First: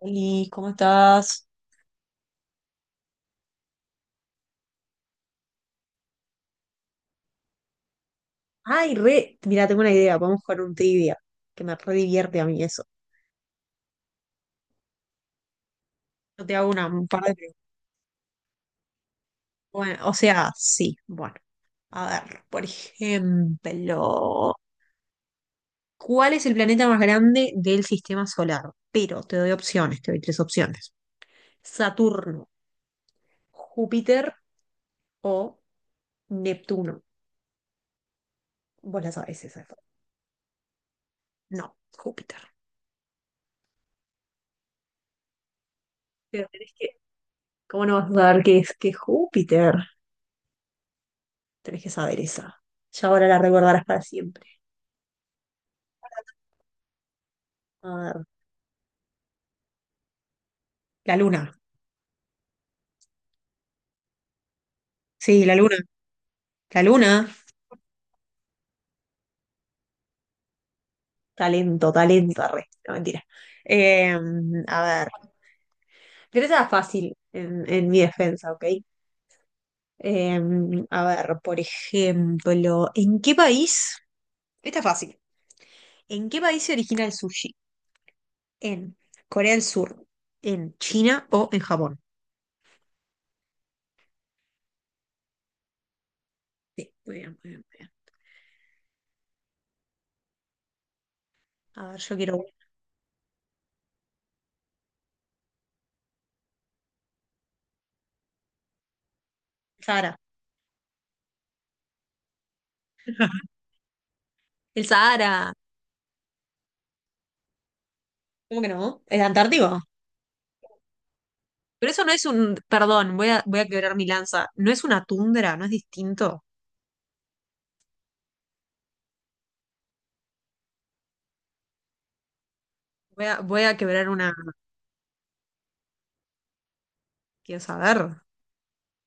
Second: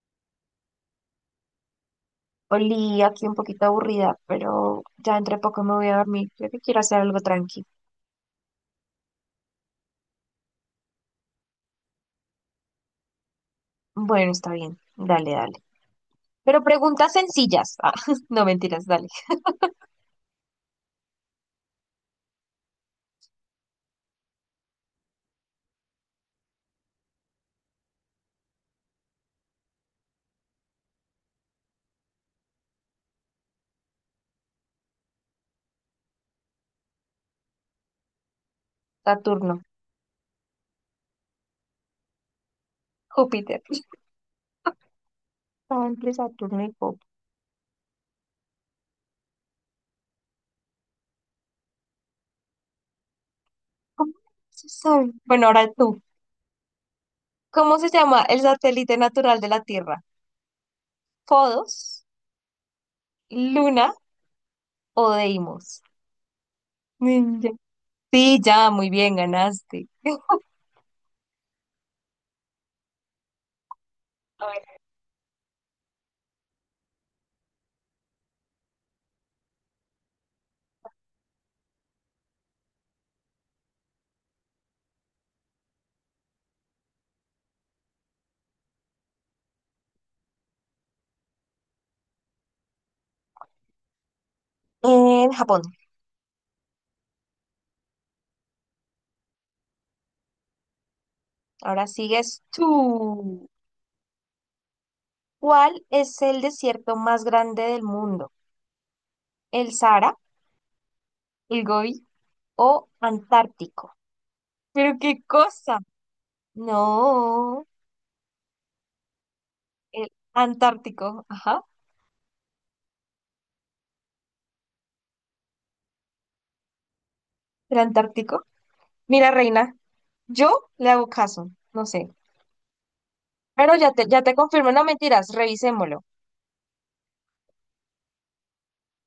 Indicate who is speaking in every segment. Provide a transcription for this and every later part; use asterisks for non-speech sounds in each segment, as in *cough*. Speaker 1: Oli, ¿cómo estás?
Speaker 2: Oli, aquí un poquito aburrida, pero ya entre poco me voy a dormir. Creo que quiero hacer algo tranqui.
Speaker 1: Ay, re, mira, tengo una idea, podemos jugar un trivia, que me re divierte a mí eso.
Speaker 2: Bueno, está bien. Dale, dale.
Speaker 1: Yo te
Speaker 2: Pero
Speaker 1: hago un
Speaker 2: preguntas
Speaker 1: par de preguntas.
Speaker 2: sencillas. Ah, *laughs* no mentiras, dale.
Speaker 1: Bueno, o sea, sí, bueno, a ver, por ejemplo, ¿cuál es el planeta más grande del sistema solar? Pero te doy opciones, te doy tres opciones. Saturno, Júpiter o Neptuno. Vos la sabés
Speaker 2: Saturno,
Speaker 1: esa. No, Júpiter.
Speaker 2: Júpiter. Estaba entre
Speaker 1: Pero
Speaker 2: Saturno
Speaker 1: tenés
Speaker 2: y
Speaker 1: que,
Speaker 2: Júpiter.
Speaker 1: ¿cómo no vas a saber qué es Júpiter? Tenés que saber esa. Ya ahora la recordarás para
Speaker 2: ¿Cómo
Speaker 1: siempre.
Speaker 2: se sabe? Bueno, ahora tú. ¿Cómo
Speaker 1: A
Speaker 2: se llama
Speaker 1: ver,
Speaker 2: el satélite natural de la Tierra?
Speaker 1: la luna.
Speaker 2: ¿Podos, Luna o
Speaker 1: Sí, la luna.
Speaker 2: Deimos?
Speaker 1: La luna.
Speaker 2: Ninja. Sí, ya, muy bien, ganaste.
Speaker 1: Talento, talento. Arre. No, mentira. Eh,
Speaker 2: A ver.
Speaker 1: a ver. Pero esa es fácil en mi defensa, ¿ok? Eh, a ver, por ejemplo, ¿en qué país? Esta es fácil. ¿En qué país se origina el sushi? ¿En Corea del Sur, en China o en Japón?
Speaker 2: En Japón.
Speaker 1: Sí, muy bien, muy bien, muy bien.
Speaker 2: Ahora
Speaker 1: A ver, yo
Speaker 2: sigues
Speaker 1: quiero.
Speaker 2: tú. ¿Cuál es el desierto más grande del mundo? ¿El
Speaker 1: Sahara.
Speaker 2: Sahara, el Gobi o
Speaker 1: *laughs*
Speaker 2: Antártico?
Speaker 1: El
Speaker 2: ¿Pero qué
Speaker 1: Sahara.
Speaker 2: cosa? No,
Speaker 1: ¿Cómo que no? ¿Es Antártico?
Speaker 2: el Antártico. Ajá,
Speaker 1: Pero eso no es un, perdón, voy a quebrar mi lanza. No es una tundra, no es distinto.
Speaker 2: el Antártico. Mira, reina, yo le hago caso, no sé.
Speaker 1: Voy a, voy
Speaker 2: Pero
Speaker 1: a quebrar
Speaker 2: ya te confirmo, no mentiras, revisémoslo.
Speaker 1: quiero saber.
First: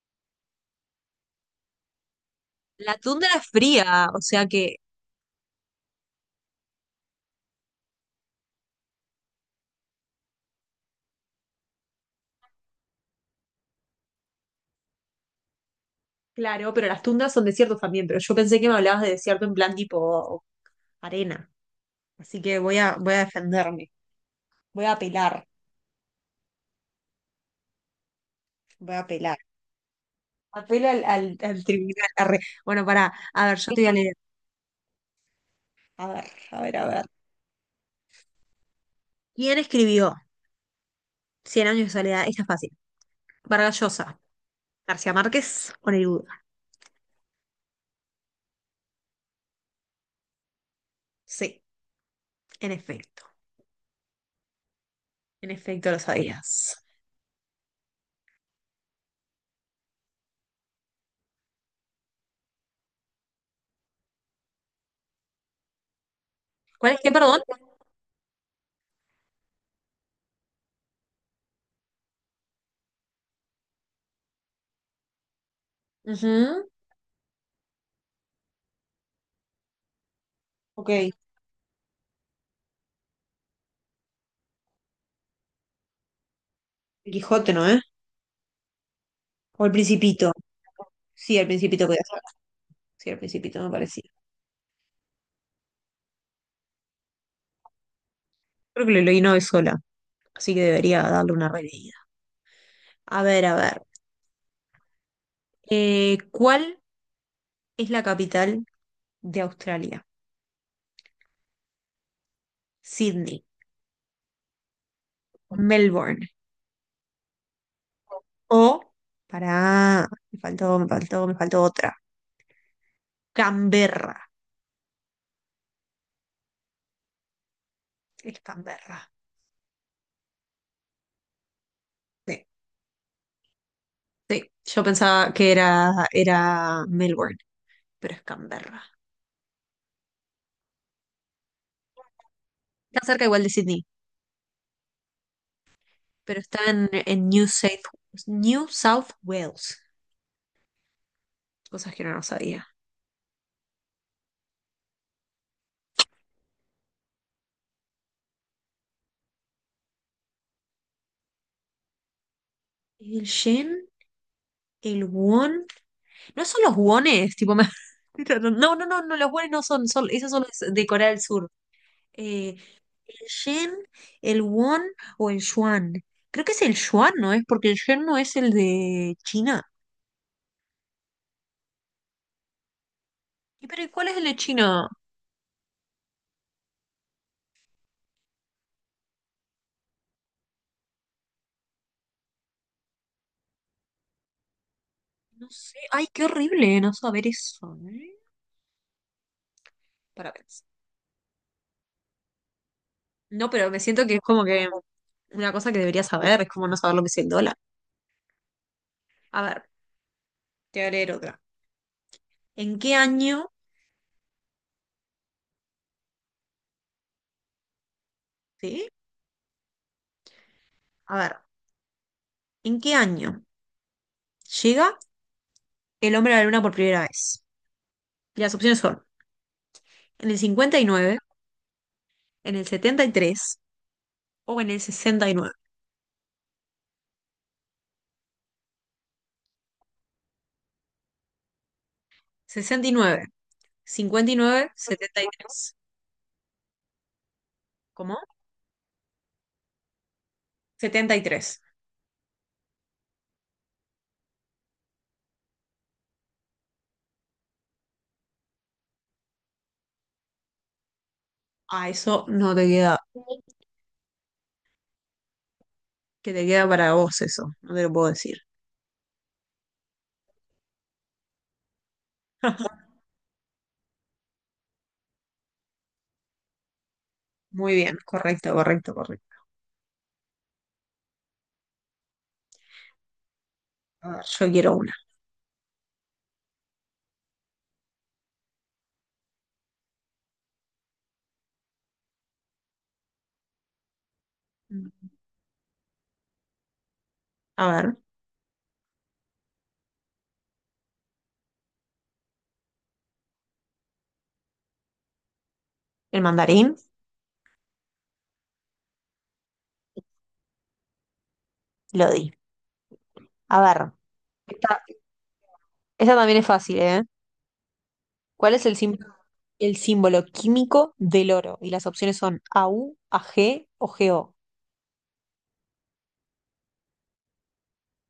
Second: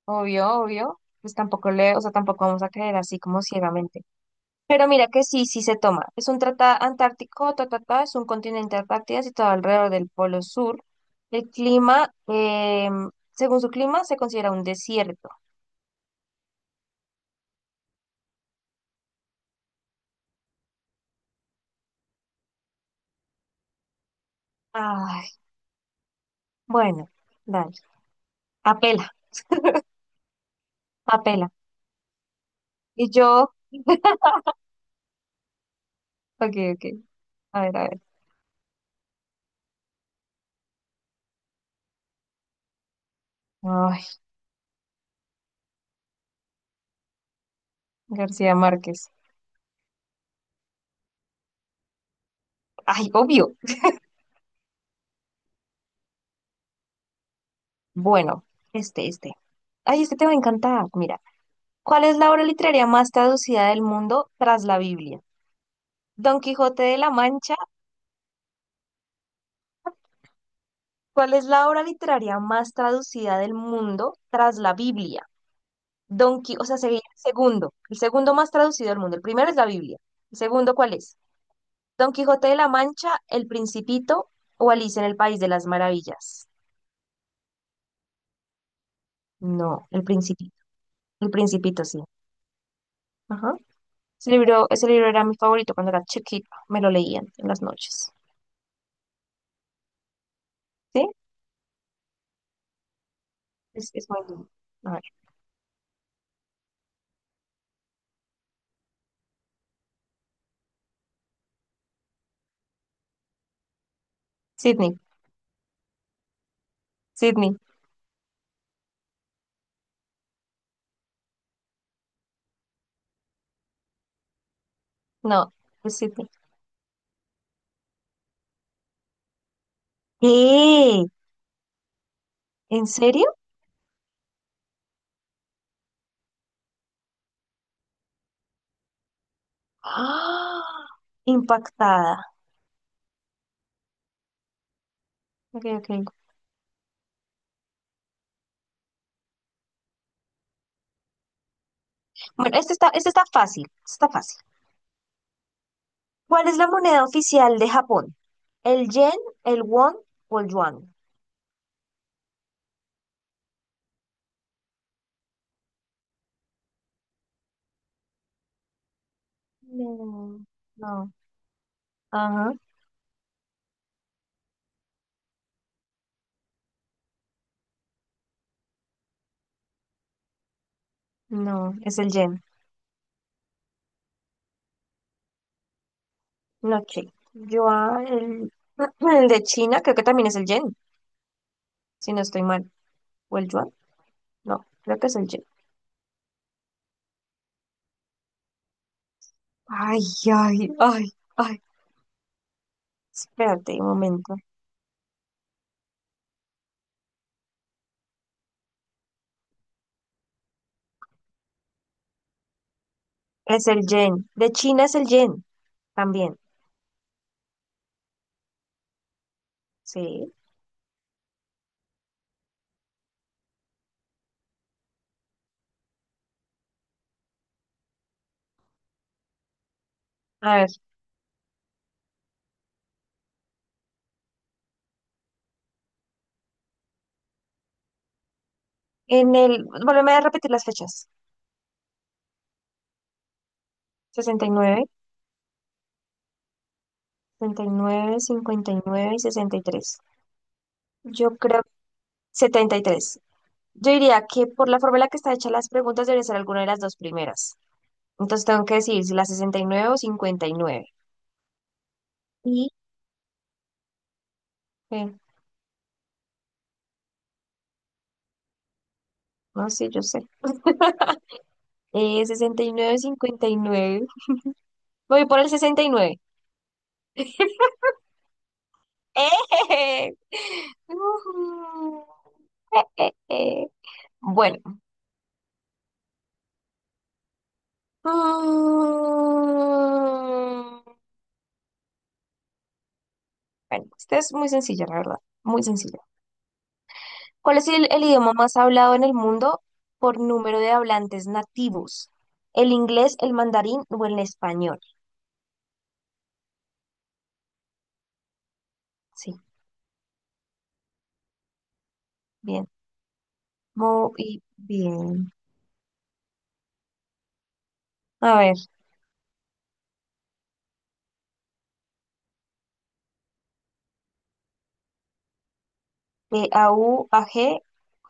Speaker 2: Obvio, obvio. Pues tampoco le, o sea, tampoco vamos a
Speaker 1: La
Speaker 2: creer así
Speaker 1: tundra
Speaker 2: como
Speaker 1: es
Speaker 2: ciegamente.
Speaker 1: fría, o sea que,
Speaker 2: Pero mira que sí, sí se toma. Es un tratado antártico, ta, ta, ta, es un continente Antártida situado alrededor del Polo Sur. El clima, según su clima, se considera un desierto.
Speaker 1: claro, pero las tundras son desiertos también, pero yo pensé que me hablabas de desierto en plan tipo arena. Así que voy a defenderme, voy a
Speaker 2: Ay,
Speaker 1: apelar,
Speaker 2: bueno, dale.
Speaker 1: voy a
Speaker 2: Apela,
Speaker 1: apelar. Apelo al, al,
Speaker 2: apela.
Speaker 1: al tribunal. Arre. Bueno,
Speaker 2: Y
Speaker 1: pará, a
Speaker 2: yo,
Speaker 1: ver, yo te voy a leer. A ver,
Speaker 2: ok,
Speaker 1: a ver,
Speaker 2: ok.
Speaker 1: a ver.
Speaker 2: A ver, a ver.
Speaker 1: ¿Quién escribió Cien años de soledad? Esta es fácil. Vargas
Speaker 2: Ay,
Speaker 1: Llosa. García Márquez, Oreruda.
Speaker 2: García Márquez.
Speaker 1: Sí, en
Speaker 2: Ay,
Speaker 1: efecto.
Speaker 2: obvio.
Speaker 1: En efecto, lo sabías.
Speaker 2: Bueno, este. Ay, este te va a encantar. Mira, ¿cuál es la obra literaria más traducida del mundo tras la Biblia? Don Quijote
Speaker 1: ¿Cuál
Speaker 2: de
Speaker 1: es
Speaker 2: la
Speaker 1: qué, perdón?
Speaker 2: Mancha, ¿cuál es la obra literaria más traducida del mundo tras la Biblia? Don Quijote, o
Speaker 1: Ujú.
Speaker 2: sea, sería el segundo más traducido del mundo. El primero es la Biblia. ¿El segundo
Speaker 1: Ok.
Speaker 2: cuál
Speaker 1: El
Speaker 2: es? Don Quijote de la Mancha, El Principito o Alicia en el País de las Maravillas.
Speaker 1: Quijote, ¿no, eh? O el
Speaker 2: No, El
Speaker 1: Principito.
Speaker 2: Principito. El
Speaker 1: Sí, el
Speaker 2: Principito,
Speaker 1: Principito
Speaker 2: sí.
Speaker 1: podía ser. Sí, el
Speaker 2: Ajá.
Speaker 1: Principito me parecía.
Speaker 2: Ese libro era mi favorito cuando era chiquita. Me lo leían en las noches.
Speaker 1: Creo que lo leí una vez sola, así que
Speaker 2: ¿Sí?
Speaker 1: debería darle una releída. A ver, a ver.
Speaker 2: Es muy lindo. A ver.
Speaker 1: ¿Cuál es la capital de Australia? Sydney,
Speaker 2: Sydney.
Speaker 1: Melbourne
Speaker 2: Sydney.
Speaker 1: o... Pará, me faltó otra. Canberra.
Speaker 2: No, es Sydney.
Speaker 1: Es Canberra.
Speaker 2: ¿Qué?
Speaker 1: Sí.
Speaker 2: ¿En serio?
Speaker 1: Sí, yo pensaba que era Melbourne, pero es Canberra.
Speaker 2: ¡Ah! Impactada.
Speaker 1: Está cerca igual de Sydney,
Speaker 2: Ok, ok.
Speaker 1: pero está en New South Wales. Cosas que no lo
Speaker 2: Bueno,
Speaker 1: sabía.
Speaker 2: este está fácil, este está fácil. ¿Cuál es la moneda oficial de Japón? ¿El yen, el won o el yuan?
Speaker 1: El shen, el won. No son los wones, tipo. *laughs* No, no, no, no, los wones no son, esos
Speaker 2: No,
Speaker 1: son los de Corea
Speaker 2: no.
Speaker 1: del Sur.
Speaker 2: Ajá,
Speaker 1: Eh, el yen, el won o el yuan. Creo que es el yuan, ¿no es? Porque el yen no es el de China.
Speaker 2: no, es el yen.
Speaker 1: Pero ¿y cuál es el de China?
Speaker 2: No, che. Yuan, el, *clears throat* el de China, creo que también es el yen, si no estoy mal. ¿O el yuan? No, creo que es el yen.
Speaker 1: No sé, ay, qué horrible no saber eso, ¿eh?
Speaker 2: Ay,
Speaker 1: Para
Speaker 2: ay,
Speaker 1: pensar.
Speaker 2: ay, ay.
Speaker 1: No, pero
Speaker 2: Espérate
Speaker 1: me
Speaker 2: un
Speaker 1: siento que es
Speaker 2: momento.
Speaker 1: como que una cosa que debería saber, es como no saber lo que es el dólar. A ver, te voy a leer otra. ¿En qué año,
Speaker 2: Es el yen. De China es el yen también.
Speaker 1: sí?
Speaker 2: Sí.
Speaker 1: A ver, ¿en qué año llega el hombre a la luna por primera vez? Y las opciones son en el
Speaker 2: A ver,
Speaker 1: 59, en el 73 o en el sesenta,
Speaker 2: en el, volveme a repetir las fechas.
Speaker 1: sesenta y nueve. cincuenta y
Speaker 2: Sesenta y
Speaker 1: nueve
Speaker 2: nueve,
Speaker 1: 73.
Speaker 2: 59 y nueve,
Speaker 1: ¿Cómo?
Speaker 2: nueve cincuenta y sesenta y tres.
Speaker 1: setenta y
Speaker 2: Yo
Speaker 1: tres
Speaker 2: creo 73. Yo diría que por la forma en la que está hecha las preguntas debe ser alguna de las dos primeras. Entonces tengo que decir si la sesenta y nueve o cincuenta y nueve.
Speaker 1: Ah, eso no te
Speaker 2: Y,
Speaker 1: queda,
Speaker 2: eh,
Speaker 1: que te queda para vos eso, no te lo puedo decir.
Speaker 2: no sé, yo sé. Sesenta y nueve. Cincuenta y nueve. Voy por el 69.
Speaker 1: Muy
Speaker 2: *laughs*
Speaker 1: bien, correcto, correcto, correcto.
Speaker 2: ¡Eh! Ujú. Eh, eh, eh.
Speaker 1: A ver, yo
Speaker 2: Bueno.
Speaker 1: quiero una.
Speaker 2: Mm. Bueno, esta es muy sencilla, la verdad, muy sencilla. ¿Cuál
Speaker 1: A
Speaker 2: es el,
Speaker 1: ver,
Speaker 2: el idioma más hablado en el mundo por número de hablantes nativos? ¿El inglés, el mandarín o el español?
Speaker 1: el mandarín,
Speaker 2: Sí,
Speaker 1: lo di.
Speaker 2: bien,
Speaker 1: A ver,
Speaker 2: muy
Speaker 1: esta,
Speaker 2: bien.
Speaker 1: esta también es fácil, ¿eh?
Speaker 2: A
Speaker 1: ¿Cuál
Speaker 2: ver,
Speaker 1: es el símbolo químico del oro? Y las opciones son AU, AG o GO.
Speaker 2: A, U, A, G,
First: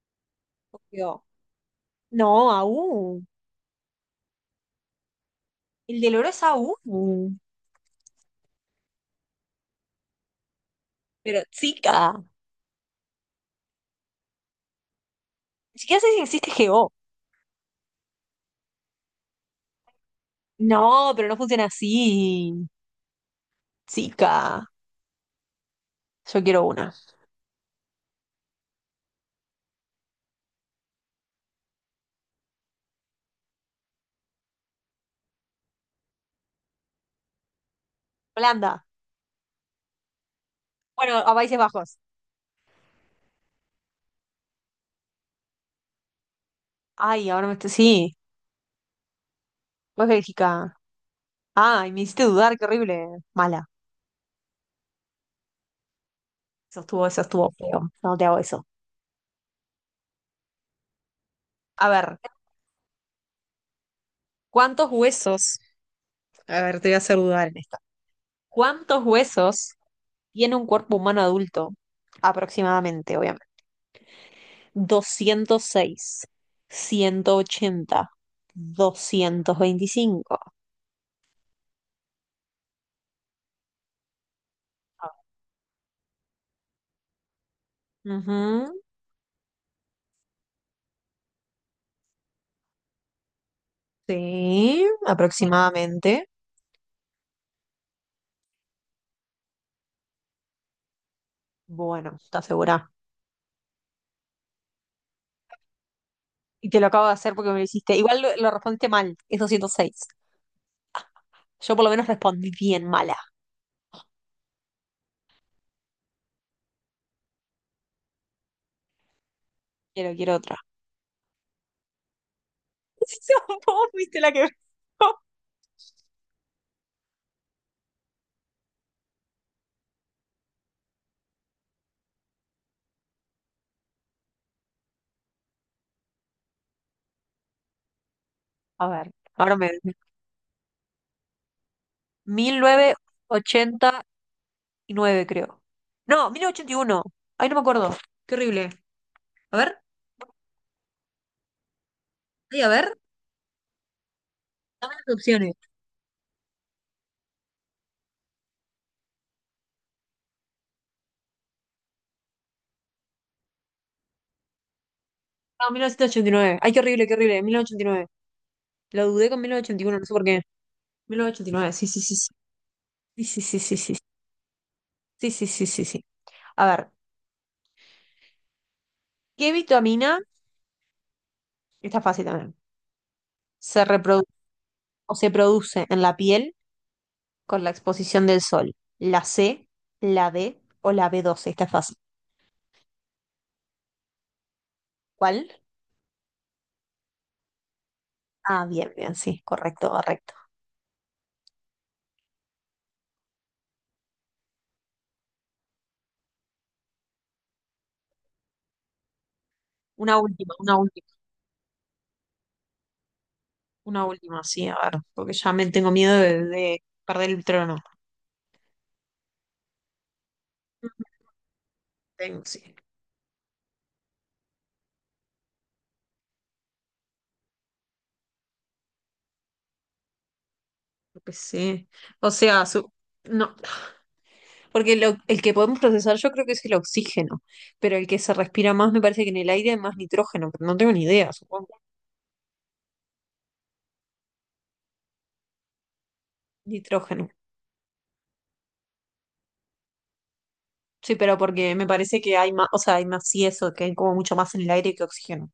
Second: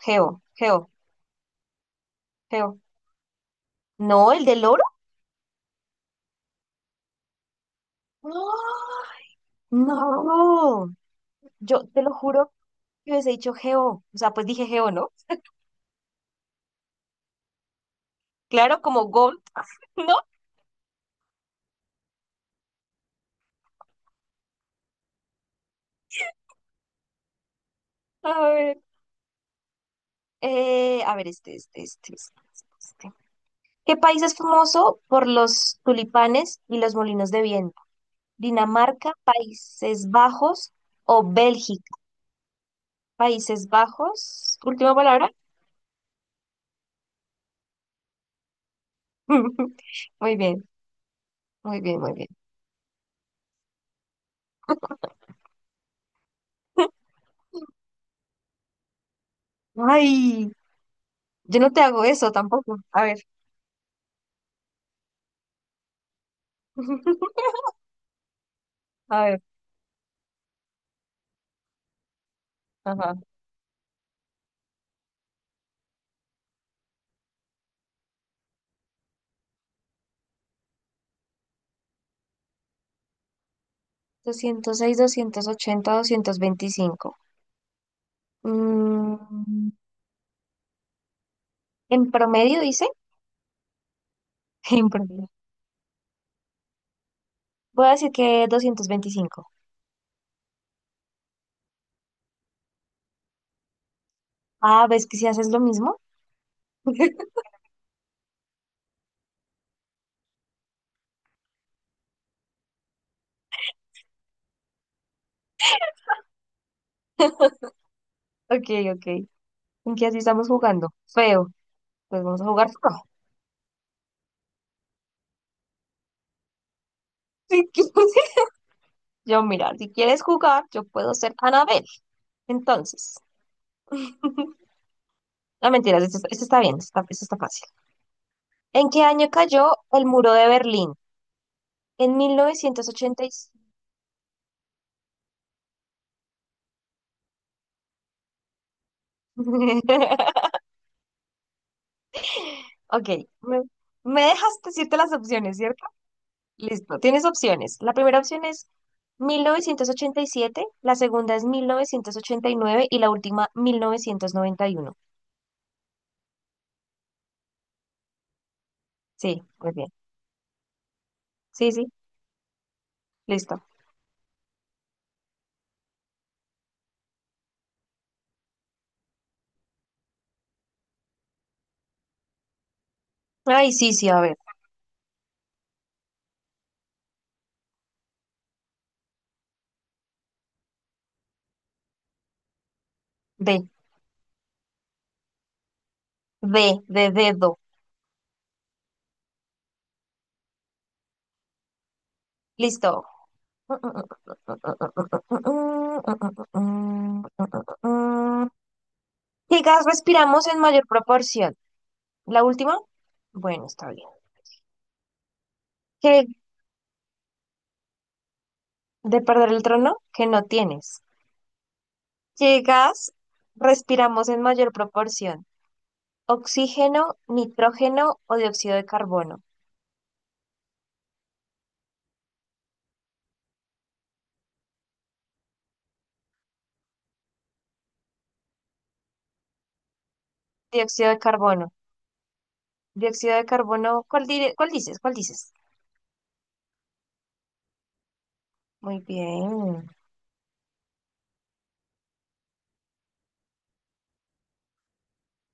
Speaker 2: Geo,
Speaker 1: O
Speaker 2: Geo,
Speaker 1: G O. No,
Speaker 2: Geo.
Speaker 1: AU.
Speaker 2: No, el del oro.
Speaker 1: El del oro es AU.
Speaker 2: No, no.
Speaker 1: Pero
Speaker 2: Yo te lo
Speaker 1: chica,
Speaker 2: juro que hubiese dicho Geo. O sea, pues dije Geo, ¿no?
Speaker 1: ni siquiera sé si existe GO.
Speaker 2: Claro, como Gold, *laughs* ¿no?
Speaker 1: No, pero no funciona así. Chica, yo quiero una.
Speaker 2: A ver, a ver, este. ¿Qué país es famoso por los tulipanes y los molinos de viento?
Speaker 1: Holanda.
Speaker 2: ¿Dinamarca, Países Bajos
Speaker 1: Bueno,
Speaker 2: o
Speaker 1: a Países Bajos.
Speaker 2: Bélgica? Países Bajos, última palabra.
Speaker 1: Ay, ahora me estoy... Sí.
Speaker 2: *laughs*
Speaker 1: Pues
Speaker 2: Muy bien,
Speaker 1: Bélgica.
Speaker 2: muy
Speaker 1: Ay,
Speaker 2: bien,
Speaker 1: me
Speaker 2: muy
Speaker 1: hiciste
Speaker 2: bien.
Speaker 1: dudar, qué horrible. Mala. Eso estuvo feo. No te hago eso.
Speaker 2: Ay, yo no te
Speaker 1: A
Speaker 2: hago
Speaker 1: ver,
Speaker 2: eso tampoco. A ver,
Speaker 1: ¿cuántos huesos? A ver, te voy a hacer dudar
Speaker 2: *laughs*
Speaker 1: en esta. ¿Cuántos
Speaker 2: a ver,
Speaker 1: huesos tiene un cuerpo humano adulto?
Speaker 2: ajá.
Speaker 1: Aproximadamente, obviamente. 206, 180, 225.
Speaker 2: 206, 280, 225.
Speaker 1: Ujú,
Speaker 2: Mm, en promedio, dice. *laughs*
Speaker 1: sí,
Speaker 2: En promedio.
Speaker 1: aproximadamente.
Speaker 2: Voy a decir que 225.
Speaker 1: Bueno, ¿estás segura?
Speaker 2: Ah, ¿ves que si haces lo mismo?
Speaker 1: Y te lo acabo de hacer
Speaker 2: *laughs*
Speaker 1: porque me lo hiciste. Igual lo respondiste mal, es 206. Yo por lo menos respondí bien mala.
Speaker 2: Ok, ok. En que
Speaker 1: Quiero,
Speaker 2: así
Speaker 1: quiero
Speaker 2: estamos
Speaker 1: otra.
Speaker 2: jugando. Feo. Pues vamos a jugar feo.
Speaker 1: *laughs* Vos fuiste la que... *laughs*
Speaker 2: *laughs* Si quieres- yo, mira, si quieres jugar, yo puedo ser Anabel. Entonces, *laughs* no mentiras, esto está bien, esto está fácil.
Speaker 1: A
Speaker 2: ¿En qué
Speaker 1: ver,
Speaker 2: año
Speaker 1: ahora me...
Speaker 2: cayó el muro de Berlín? En
Speaker 1: mil novecientos
Speaker 2: 1986.
Speaker 1: ochenta y nueve creo. No, 1981. Ay, no me acuerdo. Qué horrible. A ver,
Speaker 2: *laughs*
Speaker 1: ay, a ver.
Speaker 2: Ok, me, me dejas
Speaker 1: Dame
Speaker 2: decirte
Speaker 1: las
Speaker 2: las
Speaker 1: opciones.
Speaker 2: opciones, ¿cierto? Listo, tienes opciones. La primera opción es 1987. La segunda es mil novecientos ochenta y nueve y la última 1991.
Speaker 1: No, 1989. Ay, qué horrible, qué horrible. 1989. Lo dudé con
Speaker 2: Sí,
Speaker 1: mil
Speaker 2: muy
Speaker 1: novecientos ochenta y
Speaker 2: bien.
Speaker 1: uno no sé por qué.
Speaker 2: Sí,
Speaker 1: 1989, sí,
Speaker 2: sí.
Speaker 1: sí, sí. Sí, sí, sí,
Speaker 2: Listo.
Speaker 1: sí, sí. Sí, sí, sí, sí, sí. Sí. A ver, ¿qué vitamina, está fácil también,
Speaker 2: Ay,
Speaker 1: se
Speaker 2: sí, sí, a
Speaker 1: reproduce
Speaker 2: ver.
Speaker 1: o se produce en la piel con la exposición del sol? ¿La C, la D o la B12? Está fácil.
Speaker 2: D,
Speaker 1: ¿Cuál?
Speaker 2: D, de dedo.
Speaker 1: Ah, bien, bien, sí, correcto, correcto.
Speaker 2: Listo. ¿Qué gas
Speaker 1: Una
Speaker 2: respiramos
Speaker 1: última,
Speaker 2: en
Speaker 1: una
Speaker 2: mayor
Speaker 1: última,
Speaker 2: proporción? ¿La última? Bueno, está
Speaker 1: una
Speaker 2: bien.
Speaker 1: última, sí, a ver, porque ya me tengo miedo
Speaker 2: ¿Qué,
Speaker 1: de perder el trono.
Speaker 2: de perder el trono? Que no tienes.
Speaker 1: *laughs* Tengo,
Speaker 2: ¿Qué
Speaker 1: sí,
Speaker 2: gas respiramos en mayor proporción? ¿Oxígeno, nitrógeno o dióxido de carbono?
Speaker 1: creo que sí. O sea, no, porque el que podemos procesar yo creo que es el oxígeno, pero el que se respira más me parece que en el aire hay más nitrógeno, pero no tengo ni
Speaker 2: Dióxido de
Speaker 1: idea,
Speaker 2: carbono.
Speaker 1: supongo.
Speaker 2: Dióxido de carbono, ¿cuál, dire- cuál dices? ¿Cuál dices?
Speaker 1: Nitrógeno.
Speaker 2: Muy bien.
Speaker 1: Sí, pero porque me parece que hay más, o sea, hay más y eso, que hay como mucho más en el aire que oxígeno.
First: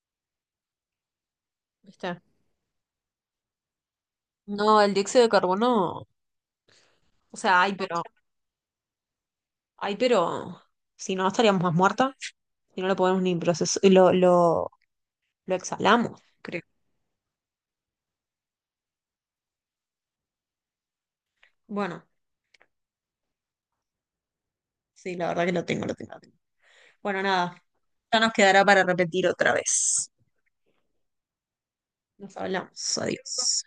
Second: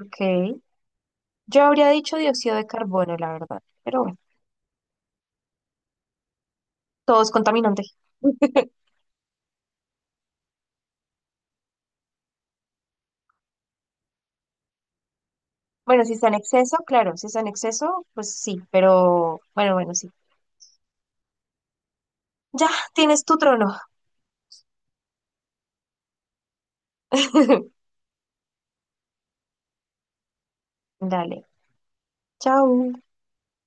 Speaker 2: Ok. Yo habría dicho
Speaker 1: ¿Viste?
Speaker 2: dióxido de carbono, la verdad, pero bueno,
Speaker 1: No, el dióxido de carbono,
Speaker 2: todo es
Speaker 1: o sea, hay,
Speaker 2: contaminante.
Speaker 1: pero, hay, pero, si no, estaríamos más muertas, si no lo podemos ni procesar, lo
Speaker 2: Bueno, si
Speaker 1: exhalamos,
Speaker 2: está en
Speaker 1: creo.
Speaker 2: exceso, claro, si está en exceso, pues sí, pero bueno, bueno, sí.
Speaker 1: Bueno,
Speaker 2: Ya, tienes tu trono.
Speaker 1: sí, la verdad que lo tengo, lo tengo, lo tengo. Bueno, nada,
Speaker 2: *laughs*
Speaker 1: ya nos quedará para repetir otra vez.
Speaker 2: Dale,
Speaker 1: Nos
Speaker 2: chao.
Speaker 1: hablamos, adiós.